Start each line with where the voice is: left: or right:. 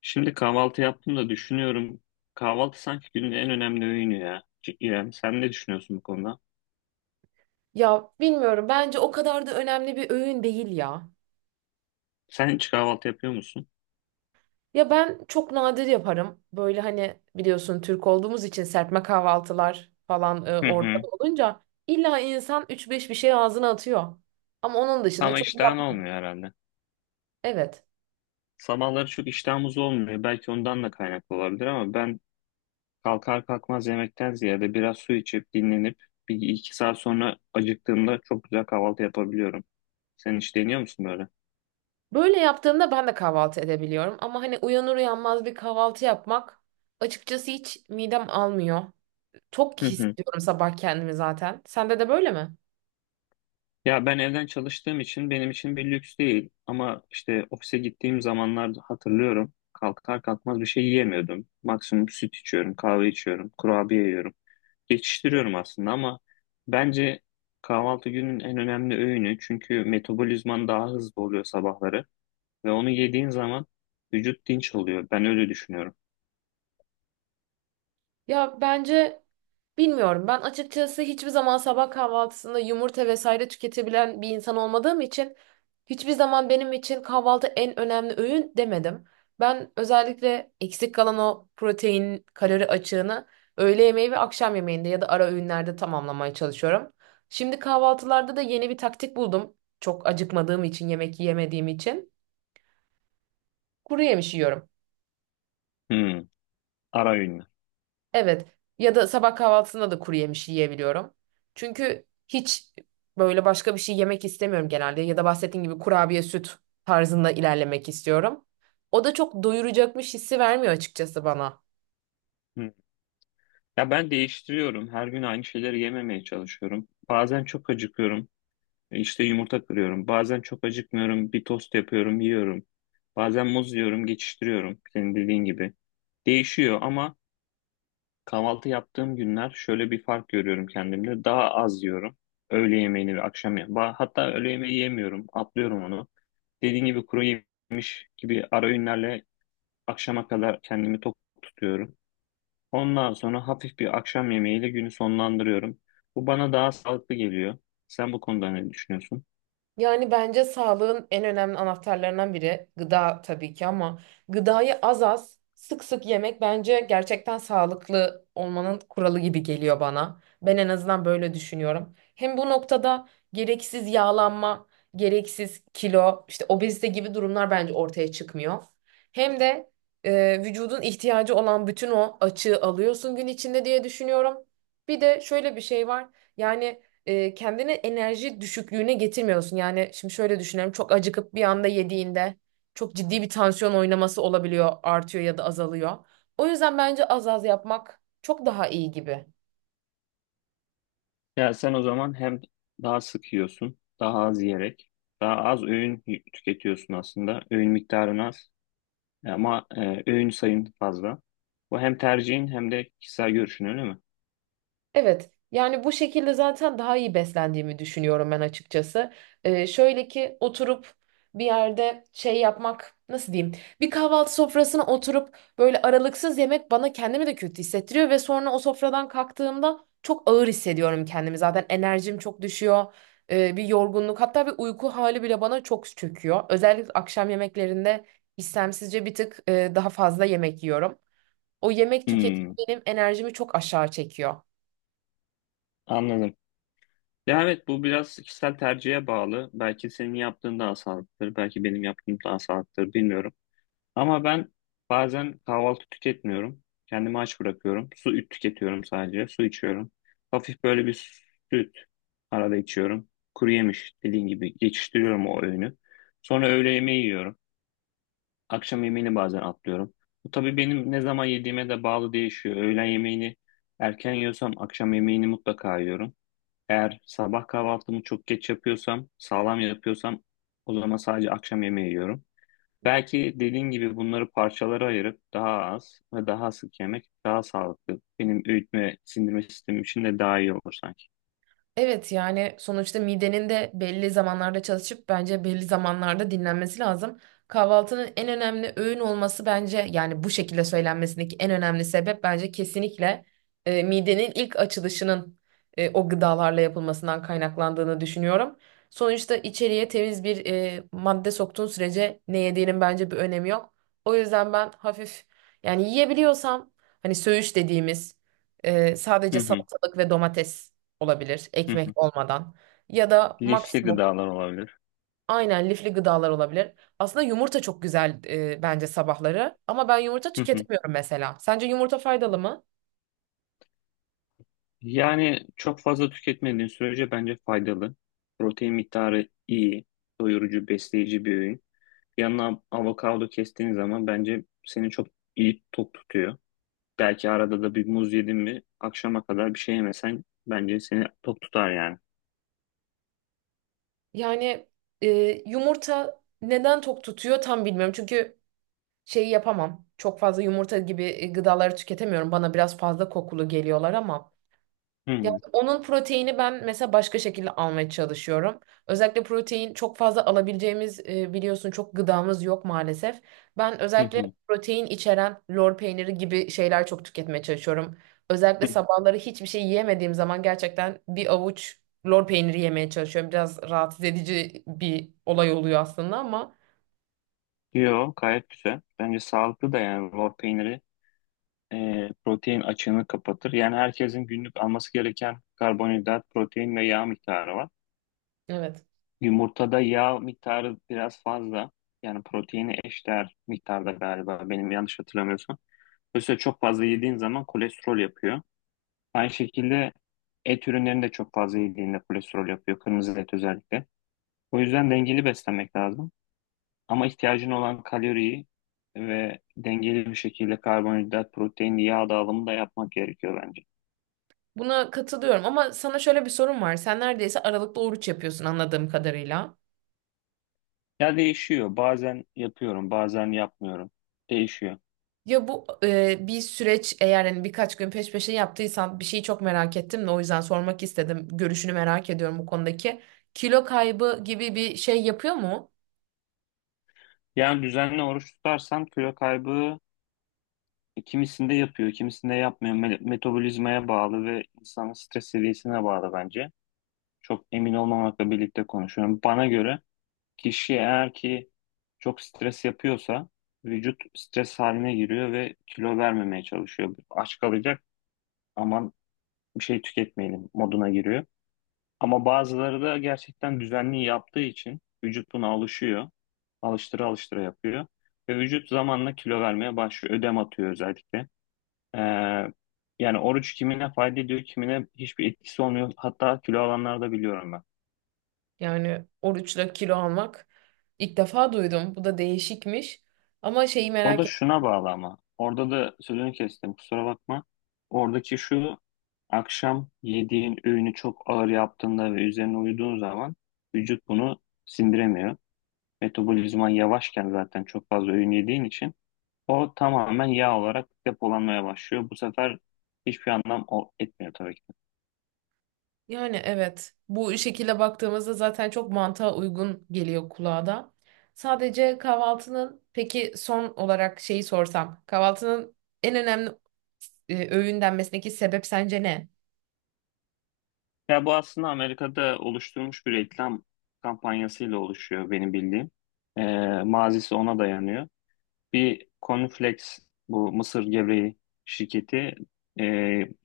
left: Şimdi kahvaltı yaptım da düşünüyorum. Kahvaltı sanki günün en önemli öğünü ya. C- İrem, sen ne düşünüyorsun bu konuda?
right: Ya bilmiyorum, bence o kadar da önemli bir öğün değil ya.
left: Sen hiç kahvaltı yapıyor musun?
right: Ya ben çok nadir yaparım. Böyle hani biliyorsun Türk olduğumuz için serpme kahvaltılar falan
left: Hı hı.
right: ortada olunca illa insan üç beş bir şey ağzına atıyor. Ama onun dışında
left: Ama
right: çok
left: iştahın
right: yapmam.
left: olmuyor herhalde.
right: Evet.
left: Sabahları çok iştahımız olmuyor. Belki ondan da kaynaklı olabilir ama ben kalkar kalkmaz yemekten ziyade biraz su içip dinlenip bir iki saat sonra acıktığımda çok güzel kahvaltı yapabiliyorum. Sen hiç deniyor musun böyle?
right: Böyle yaptığımda ben de kahvaltı edebiliyorum ama hani uyanır uyanmaz bir kahvaltı yapmak açıkçası hiç midem almıyor. Çok
left: Hı hı.
right: hissediyorum sabah kendimi zaten. Sende de böyle mi?
left: Ya ben evden çalıştığım için benim için bir lüks değil ama işte ofise gittiğim zamanlar hatırlıyorum kalkar kalkmaz bir şey yiyemiyordum. Maksimum süt içiyorum, kahve içiyorum, kurabiye yiyorum. Geçiştiriyorum aslında ama bence kahvaltı günün en önemli öğünü çünkü metabolizman daha hızlı oluyor sabahları ve onu yediğin zaman vücut dinç oluyor. Ben öyle düşünüyorum.
right: Ya bence bilmiyorum. Ben açıkçası hiçbir zaman sabah kahvaltısında yumurta vesaire tüketebilen bir insan olmadığım için hiçbir zaman benim için kahvaltı en önemli öğün demedim. Ben özellikle eksik kalan o protein, kalori açığını öğle yemeği ve akşam yemeğinde ya da ara öğünlerde tamamlamaya çalışıyorum. Şimdi kahvaltılarda da yeni bir taktik buldum. Çok acıkmadığım için, yemek yemediğim için kuru yemiş yiyorum.
left: Hmm, ara öğünler.
right: Evet. Ya da sabah kahvaltısında da kuru yemiş yiyebiliyorum. Çünkü hiç böyle başka bir şey yemek istemiyorum genelde. Ya da bahsettiğim gibi kurabiye, süt tarzında ilerlemek istiyorum. O da çok doyuracakmış hissi vermiyor açıkçası bana.
left: Hı. Ya ben değiştiriyorum. Her gün aynı şeyleri yememeye çalışıyorum. Bazen çok acıkıyorum. İşte yumurta kırıyorum. Bazen çok acıkmıyorum. Bir tost yapıyorum, yiyorum. Bazen muz yiyorum, geçiştiriyorum. Senin dediğin gibi. Değişiyor ama kahvaltı yaptığım günler şöyle bir fark görüyorum kendimde. Daha az yiyorum. Öğle yemeğini ve akşam yemeğini. Hatta öğle yemeği yemiyorum. Atlıyorum onu. Dediğin gibi kuru yemiş gibi ara öğünlerle akşama kadar kendimi tok tutuyorum. Ondan sonra hafif bir akşam yemeğiyle günü sonlandırıyorum. Bu bana daha sağlıklı geliyor. Sen bu konuda ne düşünüyorsun?
right: Yani bence sağlığın en önemli anahtarlarından biri gıda tabii ki, ama gıdayı az az sık sık yemek bence gerçekten sağlıklı olmanın kuralı gibi geliyor bana. Ben en azından böyle düşünüyorum. Hem bu noktada gereksiz yağlanma, gereksiz kilo, işte obezite gibi durumlar bence ortaya çıkmıyor. Hem de vücudun ihtiyacı olan bütün o açığı alıyorsun gün içinde diye düşünüyorum. Bir de şöyle bir şey var. Yani kendini enerji düşüklüğüne getirmiyorsun. Yani şimdi şöyle düşünüyorum. Çok acıkıp bir anda yediğinde çok ciddi bir tansiyon oynaması olabiliyor, artıyor ya da azalıyor. O yüzden bence az az yapmak çok daha iyi gibi.
left: Ya sen o zaman hem daha sık yiyorsun, daha az yiyerek, daha az öğün tüketiyorsun aslında. Öğün miktarın az ama öğün sayın fazla. Bu hem tercihin hem de kişisel görüşün öyle mi?
right: Evet. Yani bu şekilde zaten daha iyi beslendiğimi düşünüyorum ben açıkçası. Şöyle ki oturup bir yerde şey yapmak nasıl diyeyim? Bir kahvaltı sofrasına oturup böyle aralıksız yemek bana kendimi de kötü hissettiriyor ve sonra o sofradan kalktığımda çok ağır hissediyorum kendimi. Zaten enerjim çok düşüyor. Bir yorgunluk, hatta bir uyku hali bile bana çok çöküyor. Özellikle akşam yemeklerinde istemsizce bir tık daha fazla yemek yiyorum. O yemek tüketimi
left: Hmm,
right: benim enerjimi çok aşağı çekiyor.
left: anladım. Ya evet, bu biraz kişisel tercihe bağlı. Belki senin yaptığın daha sağlıklıdır, belki benim yaptığım daha sağlıklıdır, bilmiyorum. Ama ben bazen kahvaltı tüketmiyorum. Kendimi aç bırakıyorum. Su üt tüketiyorum sadece. Su içiyorum. Hafif böyle bir süt arada içiyorum. Kuru yemiş dediğin gibi geçiştiriyorum o öğünü. Sonra öğle yemeği yiyorum. Akşam yemeğini bazen atlıyorum. Bu tabii benim ne zaman yediğime de bağlı değişiyor. Öğlen yemeğini erken yiyorsam akşam yemeğini mutlaka yiyorum. Eğer sabah kahvaltımı çok geç yapıyorsam, sağlam yapıyorsam o zaman sadece akşam yemeği yiyorum. Belki dediğin gibi bunları parçalara ayırıp daha az ve daha sık yemek daha sağlıklı. Benim öğütme sindirme sistemim için de daha iyi olur sanki.
right: Evet, yani sonuçta midenin de belli zamanlarda çalışıp bence belli zamanlarda dinlenmesi lazım. Kahvaltının en önemli öğün olması bence, yani bu şekilde söylenmesindeki en önemli sebep bence kesinlikle midenin ilk açılışının o gıdalarla yapılmasından kaynaklandığını düşünüyorum. Sonuçta içeriye temiz bir madde soktuğun sürece ne yediğinin bence bir önemi yok. O yüzden ben hafif, yani yiyebiliyorsam, hani söğüş dediğimiz sadece
left: Hı hı,
right: salatalık ve domates olabilir,
left: hı hı.
right: ekmek olmadan, ya da
left: Lifli
right: maksimum,
left: gıdalar olabilir.
right: aynen, lifli gıdalar olabilir. Aslında yumurta çok güzel bence sabahları, ama ben yumurta
left: Hı hı.
right: tüketemiyorum mesela. Sence yumurta faydalı mı?
left: Yani çok fazla tüketmediğin sürece bence faydalı. Protein miktarı iyi, doyurucu, besleyici bir öğün. Yanına avokado kestiğin zaman bence seni çok iyi tok tutuyor. Belki arada da bir muz yedin mi akşama kadar bir şey yemesen bence seni tok tutar yani.
right: Yani e, yumurta neden tok tutuyor tam bilmiyorum. Çünkü şeyi yapamam. Çok fazla yumurta gibi gıdaları tüketemiyorum. Bana biraz fazla kokulu geliyorlar ama
left: Hı
right: ya,
left: hı,
right: onun proteini ben mesela başka şekilde almaya çalışıyorum. Özellikle protein çok fazla alabileceğimiz biliyorsun çok gıdamız yok maalesef. Ben özellikle
left: hı
right: protein içeren lor peyniri gibi şeyler çok tüketmeye çalışıyorum. Özellikle
left: hı.
right: sabahları hiçbir şey yiyemediğim zaman gerçekten bir avuç lor peyniri yemeye çalışıyorum. Biraz rahatsız edici bir olay oluyor aslında ama
left: Yo, gayet güzel. Bence sağlıklı da yani lor peyniri protein açığını kapatır. Yani herkesin günlük alması gereken karbonhidrat, protein ve yağ miktarı var.
right: evet.
left: Yumurtada yağ miktarı biraz fazla. Yani proteini eşdeğer miktarda galiba, benim yanlış hatırlamıyorsam. Dolayısıyla çok fazla yediğin zaman kolesterol yapıyor. Aynı şekilde et ürünlerini de çok fazla yediğinde kolesterol yapıyor. Kırmızı et özellikle. O yüzden dengeli beslenmek lazım. Ama ihtiyacın olan kaloriyi ve dengeli bir şekilde karbonhidrat, protein, yağ dağılımı da yapmak gerekiyor bence.
right: Buna katılıyorum, ama sana şöyle bir sorum var. Sen neredeyse aralıklı oruç yapıyorsun anladığım kadarıyla.
left: Ya değişiyor. Bazen yapıyorum, bazen yapmıyorum. Değişiyor.
right: Ya bu bir süreç, eğer hani birkaç gün peş peşe yaptıysan bir şeyi çok merak ettim de o yüzden sormak istedim. Görüşünü merak ediyorum bu konudaki. Kilo kaybı gibi bir şey yapıyor mu?
left: Yani düzenli oruç tutarsam kilo kaybı kimisinde yapıyor, kimisinde yapmıyor. Metabolizmaya bağlı ve insanın stres seviyesine bağlı bence. Çok emin olmamakla birlikte konuşuyorum. Bana göre kişi eğer ki çok stres yapıyorsa vücut stres haline giriyor ve kilo vermemeye çalışıyor. Aç kalacak, aman bir şey tüketmeyelim moduna giriyor. Ama bazıları da gerçekten düzenli yaptığı için vücut buna alışıyor. Alıştıra alıştıra yapıyor. Ve vücut zamanla kilo vermeye başlıyor. Ödem atıyor özellikle. Ee, Yani oruç kimine fayda ediyor, kimine hiçbir etkisi olmuyor. Hatta kilo alanları da biliyorum ben.
right: Yani oruçla kilo almak ilk defa duydum. Bu da değişikmiş. Ama şeyi
left: O da
right: merak ettim.
left: şuna bağlı ama. Orada da sözünü kestim, kusura bakma. Oradaki şu akşam yediğin öğünü çok ağır yaptığında ve üzerine uyuduğun zaman vücut bunu sindiremiyor. Metabolizman yavaşken zaten çok fazla öğün yediğin için o tamamen yağ olarak depolanmaya başlıyor. Bu sefer hiçbir anlam etmiyor tabii ki.
right: Yani evet, bu şekilde baktığımızda zaten çok mantığa uygun geliyor kulağa da. Sadece kahvaltının, peki son olarak şeyi sorsam. Kahvaltının en önemli öğün denmesindeki sebep sence ne?
left: Ya bu aslında Amerika'da oluşturulmuş bir reklam kampanyasıyla oluşuyor benim bildiğim. Ee, Mazisi ona dayanıyor. Bir Cornflakes, bu mısır gevreği şirketi, e,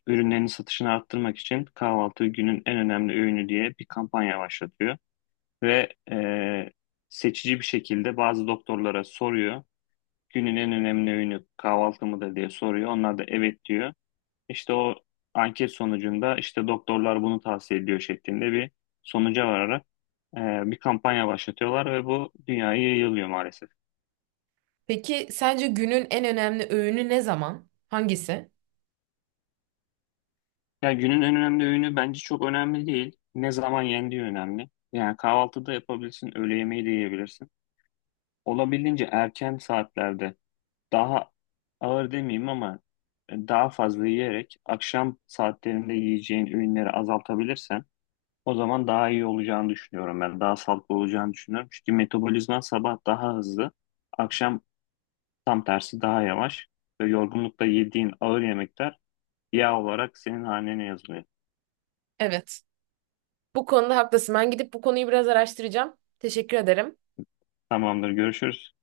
left: ürünlerini satışını arttırmak için kahvaltı günün en önemli öğünü diye bir kampanya başlatıyor. Ve seçici bir şekilde bazı doktorlara soruyor. Günün en önemli öğünü kahvaltı mıdır diye soruyor. Onlar da evet diyor. İşte o anket sonucunda işte doktorlar bunu tavsiye ediyor şeklinde bir sonuca vararak e, bir kampanya başlatıyorlar ve bu dünyaya yayılıyor maalesef.
right: Peki sence günün en önemli öğünü ne zaman? Hangisi?
left: Yani günün en önemli öğünü bence çok önemli değil. Ne zaman yendiği önemli. Yani kahvaltıda yapabilirsin, öğle yemeği de yiyebilirsin. Olabildiğince erken saatlerde daha ağır demeyeyim ama daha fazla yiyerek akşam saatlerinde yiyeceğin ürünleri azaltabilirsen o zaman daha iyi olacağını düşünüyorum ben. Daha sağlıklı olacağını düşünüyorum. Çünkü metabolizman sabah daha hızlı, akşam tam tersi daha yavaş ve yorgunlukta yediğin ağır yemekler yağ olarak senin hanene yazılıyor.
right: Evet. Bu konuda haklısın. Ben gidip bu konuyu biraz araştıracağım. Teşekkür ederim.
left: Tamamdır, görüşürüz.